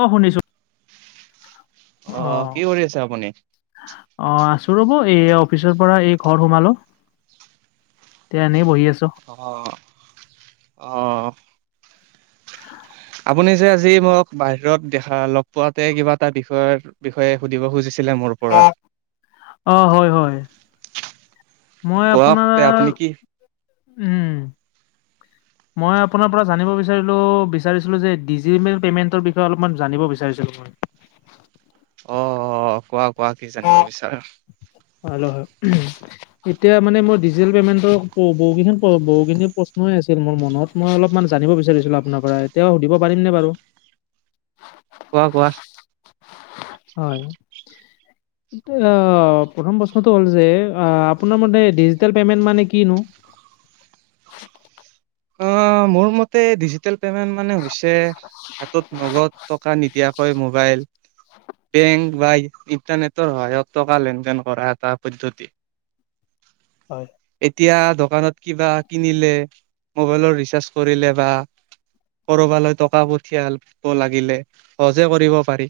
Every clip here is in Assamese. অ' শুনিছো। অ কি অ-অ, কৰি আছে আপুনি? ৰ'ব এই অফিচৰ পৰা এই ঘৰ সোমালো তেয়া এনেই বহি আচো। অহ-অহ আপুনি যে আজি মোক বাহিৰত দেখা লগ পোৱাতে কিবা এটা বিষয়ৰ বিষয়ে সুধিব খুজিছে। অহ হয়-হয়। মই কোৱাক তে আপুনি আপোনাৰ কি উম, মই আপোনাৰ পৰা জানিব বিচাৰিলো বিচাৰিছিলো যে ডিজিটেল পেমেন্টৰ বিষয়ে অলপমান জানিব বিচাৰিছিলো। [unintelligible] অ' কোৱা-কোৱা কি জানিব বিচাৰো। হয়-হয় এতিয়া মানে মই ডিজিল পেমেন্টৰ বেহু কেই খন বহু কেনি প্ৰশ্ন আ মোৰ মনত মই অলপমান জানিব বিচাৰিছিলো আপোনাৰ পৰা এতিয়া সুধিব পাৰিম নে বাৰু। কোৱা-কোৱা। হয়। প্ৰথম প্ৰশ্নটো হ'ল যে আপোনাৰ ম ডিজিটেল পেমেন্ট মানে কিনো? [unintelligible] অ মোৰ মতে ডিজিটেল পেমেণ্ট মানে হৈছে হাতত নগদ নিদিয়াকৈ মোবাইল। বেংক বা ইণ্টাৰনেটৰ সহায়ত টকা লেনদেন কৰা এটা পদ্ধতি। হয় এতিয়া দোকানত কিবা কিনিলে মোবাইলৰ ৰিচাৰ্জ কৰিলে বা কৰবালৈ টকা পঠিয়াল লাগিলে সহজে কৰিব পাৰি।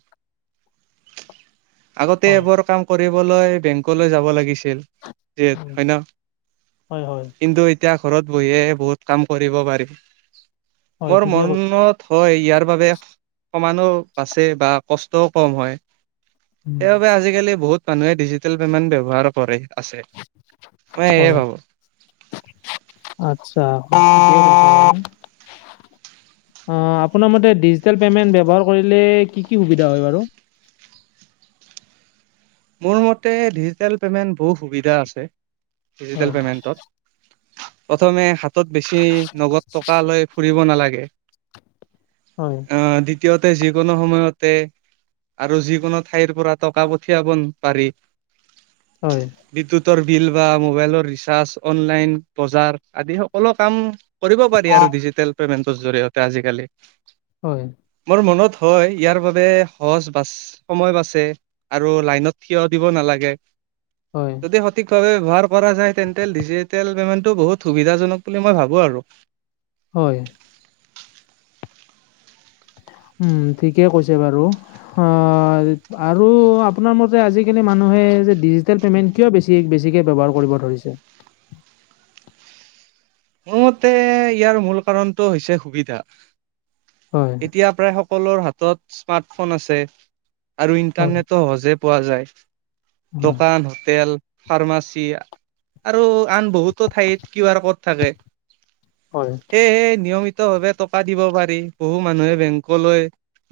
আগতে এইবোৰ হয় কাম কৰিবলৈ বেংকলৈ যাব লাগিছিল। হয় ন হয় হয় কিন্তু এতিয়া ঘৰত বহিয়ে বহুত কাম কৰিব পাৰি হয় মোৰ ঠিকে কৈছে মনত হয় ইয়াৰ বাবে সমানো বাচে বা কষ্টও কম হয়। উম, সেইবাবে আজিকালি বহুত মানুহে ডিজিটেল পেমেণ্ট ব্যৱহাৰ কৰে। আছে মই এয়ে হয় ভাবো। আচ্ছা ঠিকে কৈছে [unintelligible] অ আপোনাৰ মতে ডিজিটেল পেমেন্ট ব্যৱহাৰ কৰিলে কি কি সুবিধা হয় বাৰু? [unintelligible] মোৰ মতে ডিজিটেল পে'মেণ্ট বহুত সুবিধা আছে হয় ডিজিটেল পে'মেণ্টত প্ৰথমে হাতত বেছি নগদ টকা লৈ ফুৰিব নালাগে। হয়। আহ দ্বিতীয়তে যিকোনো সময়তে আৰু যিকোনো ঠাইৰ পৰা টকা পঠি য়াব পাৰি। হয়। ৰ বিল বা মোবাইলৰ ৰিচাৰ্জ অনলাইন বজাৰ আদি সকলো কাম কৰিব পাৰি আৰু ডিজিটেল পেমেন্টৰ জৰিয়তে আজিকালি। হয়। মোৰ মনত হয় ইয়াৰ বাবে সহজ বাচ সময় বাচছে আৰু লাইনত থিয় দিব নালাগে হয় যদি সঠিকভাৱে ব্যৱহাৰ কৰা যায় তেন্ত ডিজিটেল পে'মেণ্টটো বহুত সুবিধাজনক বুলি মই ভাবোঁ আৰু। হয়। [unintelligible] উম ঠিকে কৈছে বাৰু অ আৰু আপোনাৰ মতে আজিকালি মানুহে যে ডিজিটেল পেমেণ্ট কিয় বেছি বেছিকে ব্যৱহাৰ কৰিব ধৰিছে? [unintelligible] মোৰ মতে ইয়াৰ মূল কাৰণটো হৈছে সুবিধা। হয় এতিয়া প্ৰায় সকলো হাতত স্মাৰ্টফোন আছে। আৰু হয় ইণ্টাৰনেটো সহজে পোৱা যায় হয় দোকান হোটেল। ফাৰ্মাচী আৰু আন বহুতো ঠাইত কিউ আৰ ক'ড থাকে। হয় এ হে নিয়মিত ভাৱে টকা দিব পাৰি বহু মানুহে বেংকলৈ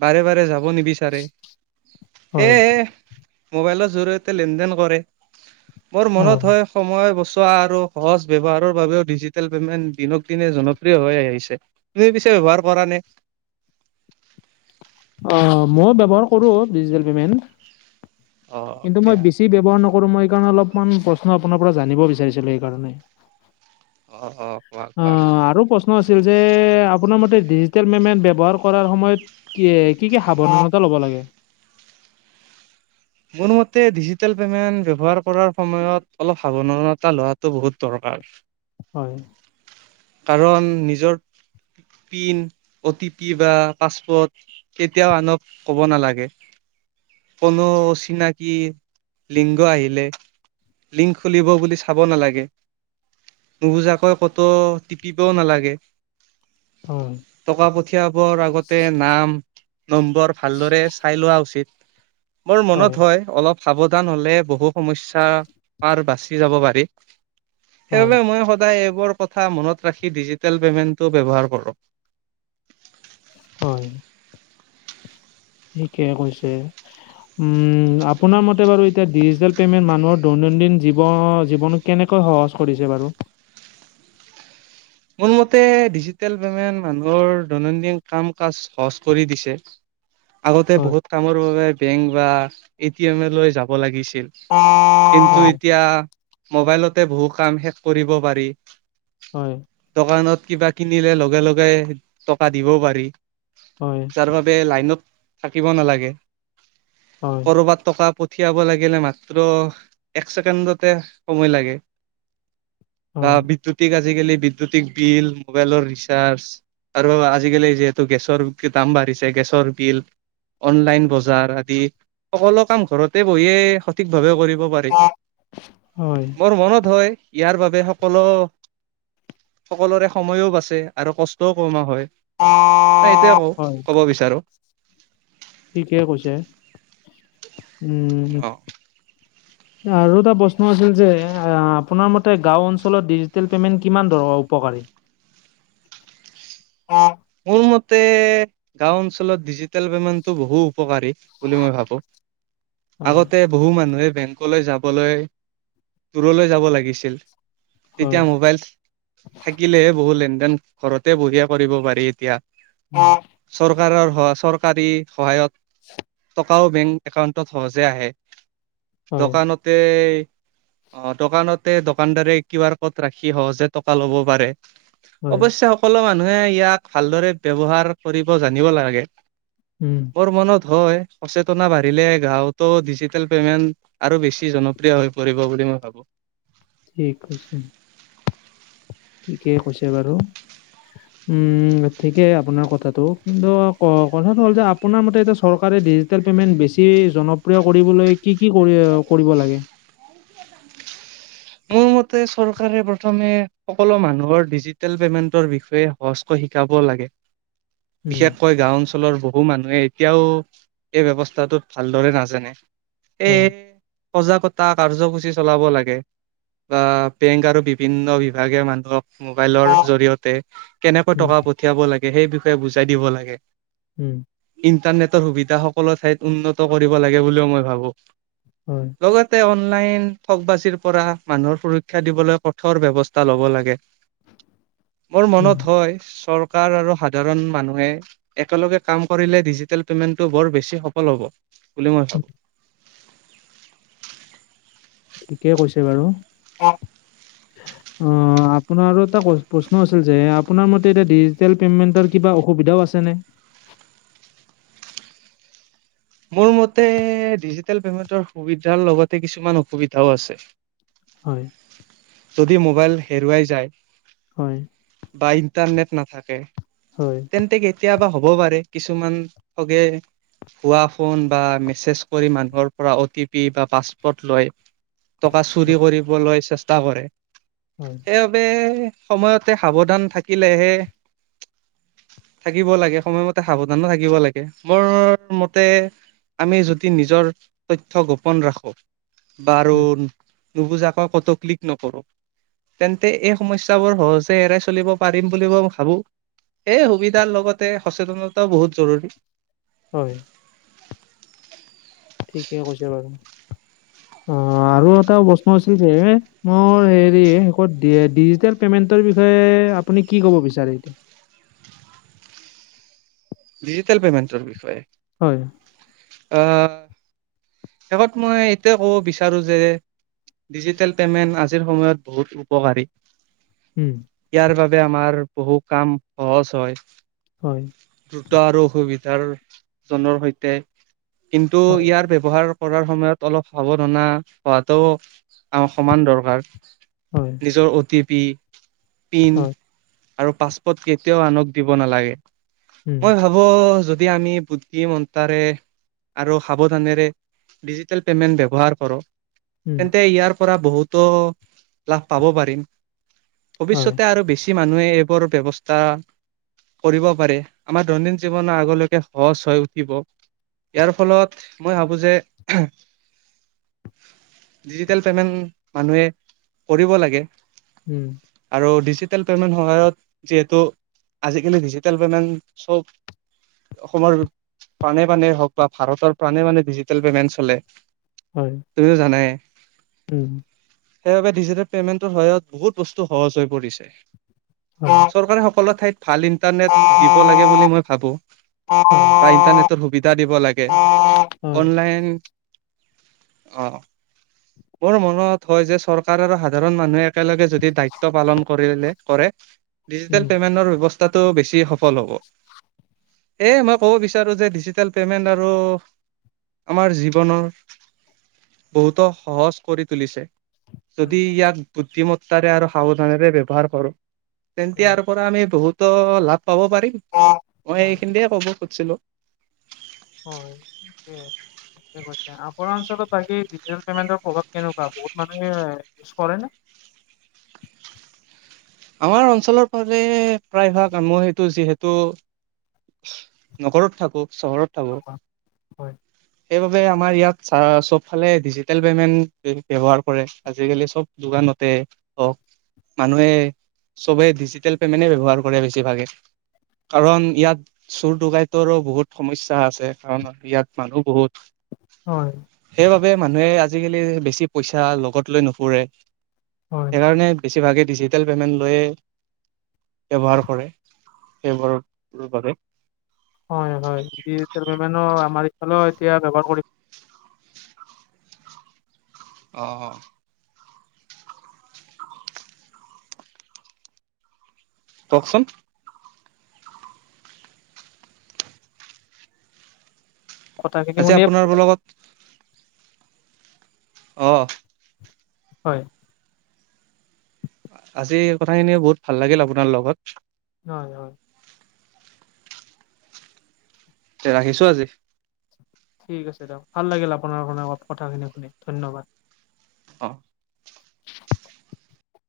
বাৰে বাৰে যাব। হ'ব নিবিচাৰে হয় সেয়ে মবাইলৰ জৰিয়তে লেন দেেন কৰে বৰ মনত হয় সময় বস্তু পোৱা আৰু সহজ ব্যৱহাৰৰ বাবেও ডিজিটেল পেমেণ্ট দক দিনে জনপ্ৰিয় হৈ আহিছে তুমি পিছে ব্যৱহাৰ কৰা নে? [unintelligible] অ মইয়ো ব্যৱহাৰ কৰো ডিজিটেল পেমেণ্ট। অ' কিন্তু মই দিয়া। বেছি ব্যৱহাৰ নকৰো। মই সকাৰণে অলপ প্ৰশ্ন আপোনাৰ পৰা জানিব বিচাৰিছিলো স কাৰণে। অ' অ' কোৱা অ কোৱা। আৰু প্ৰশ্ন আছিল যে আপোনাৰ মতে ডিজিটেল পেমেন্ট ব্যৱহাৰ কৰাৰ সময়ত কি কি কি সাৱধানতা ল'ব লাগে? [unintelligible] কোনোমতে ডিজিটেল পে'মেণ্ট ব্যৱহাৰ কৰাৰ সময়ত অলপ সাৱধানতা লোৱাটো বহুত দৰকাৰ হয়। কাৰণ নিজৰ পিন অ' টি পি বা পাছৱৰ্ড কেতিয়াও আনক ক'ব নালাগে কোনো অচিনাকি লিংগ আহিলে লিংক খুলিব বুলি চাব নালাগে নুবুজাকৈ কতো টিপিবও নালাগে হয়, টকা পঠিয়াবৰ আগতে নাম নম্বৰ ভালদৰে চাই লোৱা উচিত বৰ মনত হয়, হয় অলপ সাৱধান হলে বহু সমস্যাৰ পাৰ বাচি যাব পাৰি হয়, সেইবাবে মই সদায় কথা মনত ৰাখি ডিজিটেল পে'মেণ্টটো ব্যৱহাৰ কৰক হয়। ঠিকে কৈছে, উম আপোনাৰ মতে বাৰু এতিয়া ডিজিটেল পেমেন্ট মানুহৰ দৈনন্দিন জীৱন জীৱন কেনেকৈ সহজ কৰিছে বাৰু [unintelligible] মোৰ মতে ডিজিটেল পেমেন্ট মানুহৰ দৈনন্দিন কাম কাজ সহজ কৰি দিছে আগতে হয়। বহুত কামৰ বাবে বেংক বা এটিএম লৈ যাব লাগিছিল কিন্তু হয়, এতিয়া মোবাইলতে বহু কাম শেষ কৰিব পাৰি হয়। দানত কিবা কিনিলে লগে, লগে টকা দিবও পাৰি হয়, যাৰ বাবে লাইনত থাকিব নালাগে হয়, কৰবাত টকা পঠিয়াব লাগিলে মাত্ৰ এক ছেকেণ্ডতে সময় লাগে বা হয়, বিদ্যুৎক বিল আজিকালি বিদ্যুকতিক বিল মোবাইলৰ ৰিচাৰ্জ আৰু আজিকালি যিহেতু গেছৰ দাম বাঢ়িছে গেছৰ বিল অনলাইন বজাৰ আদি সকলো কাম ঘৰতে বহিয়ে সঠিকভাৱে কৰিব মোৰ হয়। মনত হয় ইয়াৰ বাবে সকলো সকলোৰে সময়ও বাচে আৰু কষ্টও কমোৱা হয়। এইটোয়ে কওঁ হয়, কব বিচাৰো ঠিকে কৈছে, উম, অ', আৰু এটা প্ৰশ্ন আছিল যে আপোনাৰ মতে গাঁও অঞ্চলত ডিজিটেল পেমেন্ট কিমান ধৰ কৰে [unintelligible] অ', মোৰ মতে গাঁও অঞ্চলত ডিজিটেল পেমেণ্টটো বহু উপকাৰী বুলি মই ভাবো আগতে বহু মানুহে বেংকলৈ যাবলৈ দূৰলৈ যাব লাগিছিল হয়, তেতিয়া মোবাইল থাকিলেহে বহুত লেন দেন ঘৰতে বঢ়িয়া কৰিব পাৰি এতিয়া অ', চৰকাৰৰ স চৰকাৰী সহায়ত [unintelligible] থকাও বেংক একাউণ্টত সহজে আহে হয়, দোকানতে অ', দোকানতে দোকানদাৰে কিউ আৰ ক'ড ৰাখি সহজে টকা ল'ব পাৰে হয়, অৱশ্যে সকলো মানুহে ইয়াক ভালদৰে ব্য্ৱহাৰ কৰিব জানিব লাগে উম, বোৰ মনত হয় সচেতনা বাঢ়িলে গাঁৱতো ডিজিটেল পেমেন্ট আৰু বেছি জনপ্ৰিয় হৈ পৰিব বুলি ক হব ঠিক আছে, ঠিকেই কৈছে বাৰু। উম ঠিকেই আপোনাৰ কথাটো কিন্তু কথাটো হ'ল যে আপোনাৰ মতে এতিয়া চৰকাৰে ডিজিটেল পেমেন্ট বেছি জনপ্ৰিয় কৰিবলৈ কি কি কৰিব লাগে? [unintelligible] মোৰ মতে চৰকাৰে প্ৰথমে সকলো মানুহৰ ডিজিটেল পেমেন্টৰ বিষয়ে সহজ ক শিকাব লাগে উম, বিশেষকৈ গাওঁ অন অঞ্চলৰ বহু মানুহে এতিয়াও এই ব্যৱস্থাটোত ভালদৰে নাজানে। এ হয়। সজাগতা কাৰ্য্যসূচী চলাব লাগে। বা বেংক আৰু বিভিন্ন বিভাগে মানুহক মোবাইলৰ জৰিয়তে কেনেকৈ উম, টকা পঠিয়াব লাগে সেই বিষয়ে বুজাই দিব লাগে। উম। উম ইণ্টাৰনেট সুবিধা সকলো ঠাই উন্নত কৰিব লাগে বোলিও মই ভাবো হয়, লগতে অন অনলাইন ঠগ বাচিৰ পৰা মানুহৰ সুৰক্ষা দিবলৈ কঠোৰ ব্যৱস্থা লব লাগে। মোৰ উম, মনত হয় চৰকাৰ। আৰু সাধাৰণ মানুহে একেলগে কাম কৰিলে ডিজিটেল পেমেন্টটো বৰ বেছি সফল হব। বুলি মই উম, ভাবো। ঠিকেই কৈছে বাৰু। উ [unintelligible] অ' আপোনাৰ এটা প্ৰশ্ন আছিল যে আপোনাৰ মতে এতিয়া ডিজিটেল পেমেণ্টৰ কিবা অসুবিধাও আছে। ানে [unintelligible] [unintelligible] মোৰ মতে ডিজিটেল পেমেণ্টৰ সুবিধাৰ লগতে কিছুমান অসুবিধাও আছে। হয়। যদি মোবাইল হেৰুৱাই যায়। হয়। বা ইণ্টাৰনেট নাথাকে হয়, তেন্তে। কেতিয়াবা হ'ব পাৰে কিছুমান সগে হোৱা ফোন বা মেছেজ কৰি মানুহৰ পৰা অ' টি পি বা পাছপৰ্ট লয়। টকা চুৰি হয়, কৰিবলৈ চেষ্টা কৰে হয়, সেইবাবে। সময়তে সাৱধান থাকিলেহে। থাকিব লাগে সময়মতে সাৱধানো থাকিব লাগে বৰ ম। তা আমি যদি নিজৰ তথ্য গোপন ৰাখো বাৰ। উম, নুবুজা ক কতো ক্লিক নকৰো। তেন্তে এই সমস্যয়াবোৰ সহজে এৰাই চলিব পাৰিম বুলি মই ভাবো। এই সুবিধাৰ লগতে সচেতনতাও বহুত জৰুৰী। হয়। ঠিকে কৈছ বাৰু। অ' আৰু এটা প্ৰশ্ন হৈছিল যে মোৰ হেৰি শষ ডিজিল পেমেট বিষয়ে আপুনি কি কব বিচাৰে এতিয়া। ডিজিটেল পেমেণ্টৰ বিষয়ে হয়। অহ শেষত মই এইটয়ে ক'ব বিচাৰো যে ডিজিটেল পে'মেণ্ট আজিৰ সময়ত বহুত উপকাৰী। উম, ইয়াৰ বাবে আমাৰ বহু কাম সহজ হয়। হয়। দ্ৰুত আৰু অসুবিধাৰ জনৰ সৈতে কিন্তু হয়, ইয়াৰ ব্যয়ৱহাৰ। কৰাৰ সময়ত অলপ সাৱধানা হোৱাতও সমান দৰকাৰ। হয়, নিজৰ অ' টি পি, পিন হয়, আৰু পাচপত কেতিয়াও আনক দিব নালাগে উম, মই ভাবো য। যদি আমি বুদ্ধি মন্তাৰে। আৰু সাৱধানেৰে ডিজিটেল পেমেণ্ট ব্যৱহাৰ কৰোঁ। উম, তেন্তে ইয়াৰ পৰা বহুতো লাভ পাব পাৰিম। হয়, ভৱিষ্যতে আৰু বেছি মানুহে এইবোৰ ব্যৱস্থা কৰিব পাৰে। আমাৰ দৈনিন জীৱনৰ আগলৈকে সহজ হৈ উঠিব। ইয়াৰ ফলত মই ভাবো যে। ডিজিটেল পেমেণ্ট মানুহে কৰিব লাগে। উম, আৰু ডিজিটেল পেমেণ্ট সহায়ত যিহেতু আজিকালি ডিজিটেল পেমেণ্ট চব। অসমৰ প্ৰাণে প্ৰাণেই হওক বা ভাৰতৰ প্ৰাণে প্ৰাণে ডিজিটেল পেমেন্ট চলে। হয়, তুমিয়ো জানাই। উম, সেইবাবে ডিজিটেল পেমেণ্টৰ সহায়ত বহুত বস্তু সহজ হৈ পৰিছে। হয়। চৰকাৰে সকলো ঠাইত ভাল ইণ্টাৰনেট দিব লাগে বুলি মই ভাবোঁ। বা ইণ্টাৰনেটৰ সুবিধা দিব লাগে হয়, অনলাইন আহঁ। মোৰ মনত হয় যে চৰকাৰ আৰু সাধাৰণ মানুহে একেলগে যদি দায়িত্ব পালন কৰিলে কৰে। ডিজিটেল উম, পে'মেণ্টৰ ব্যৱস্থাটো বেছি সফল হ'ব। এ মই ক'ব বিচাৰো যে ডিজিটেল পেমেন্ট আৰু আমাৰ জীৱনৰ বহুতো সহজ কৰি তুলিছে। যদি উম, ইয়াক বুদ্ধিমত্তাৰে আৰু সাৱধানেৰে ব্যৱহাৰ কৰোঁ। তেন্ত হয়, ইয়াৰ পৰা আমি বহুতো লাভ পাব পাৰিম মই হয়, এইখিনিয়ে কব খুজিছিলোঁ। হয় সেইয়াই। কৈছে আপোনাৰ অঞ্চলত বাকী ডিজি পেমেন্টৰ প্ৰভ কেনেকুৱা বহুত মানুহে ইউজ কৰে নে? [unintelligible] আমাৰ অঞ্চলৰ ফালে প্ৰায়ভাগ আমহ সেইটো যিহেতু নগৰত থাকো চহৰত থাকো হয়। সেইবাবে আমাৰ ইয়াত চ চব ফালে ডিজিটেল পেমেন্ট ব্যৱহাৰ কৰে আজিকালি চব দোকান। মতে হওক মানুহে চবে ডিজিটেল পেমেণ্টেই ব্যৱহাৰ কৰে বেছিভাগে। কাৰণ ইয়াত চোৰ ডোকাইতৰো বহুত সমস্যা আছে কাৰণ ইয়াত মানুহ বহুত। হয়। সেইবাবে মানুহে আজিকালি বেছি পইচা লগত লৈ নুফুৰে। হয়। সেইকাৰণে বেছিভাগে ডিজিটেল পেমেণ্ট লৈ ব্যৱহাৰ কৰে ব্যৱহাৰৰ বাবে। হয় হয় ডিজিেল পেমেণ্টৰ আমাৰ ইফালে এতিয়া ব্যৱহাৰ কৰি আহ। কওকচোন- কথাখিনি আজি শুনিয়ে আপোনাৰ লগত অ। হয়। আজি কথাখিনি বহুত ভাল লাগিল আপোনাৰ লগত। হয় হয়। এ ৰাখিছো আজি। ঠিক আছে দিয়ক ভাল লাগিল আপোনাৰ কাৰে অলপ কথাখিনি শুনি ধন্যবাদ। অ।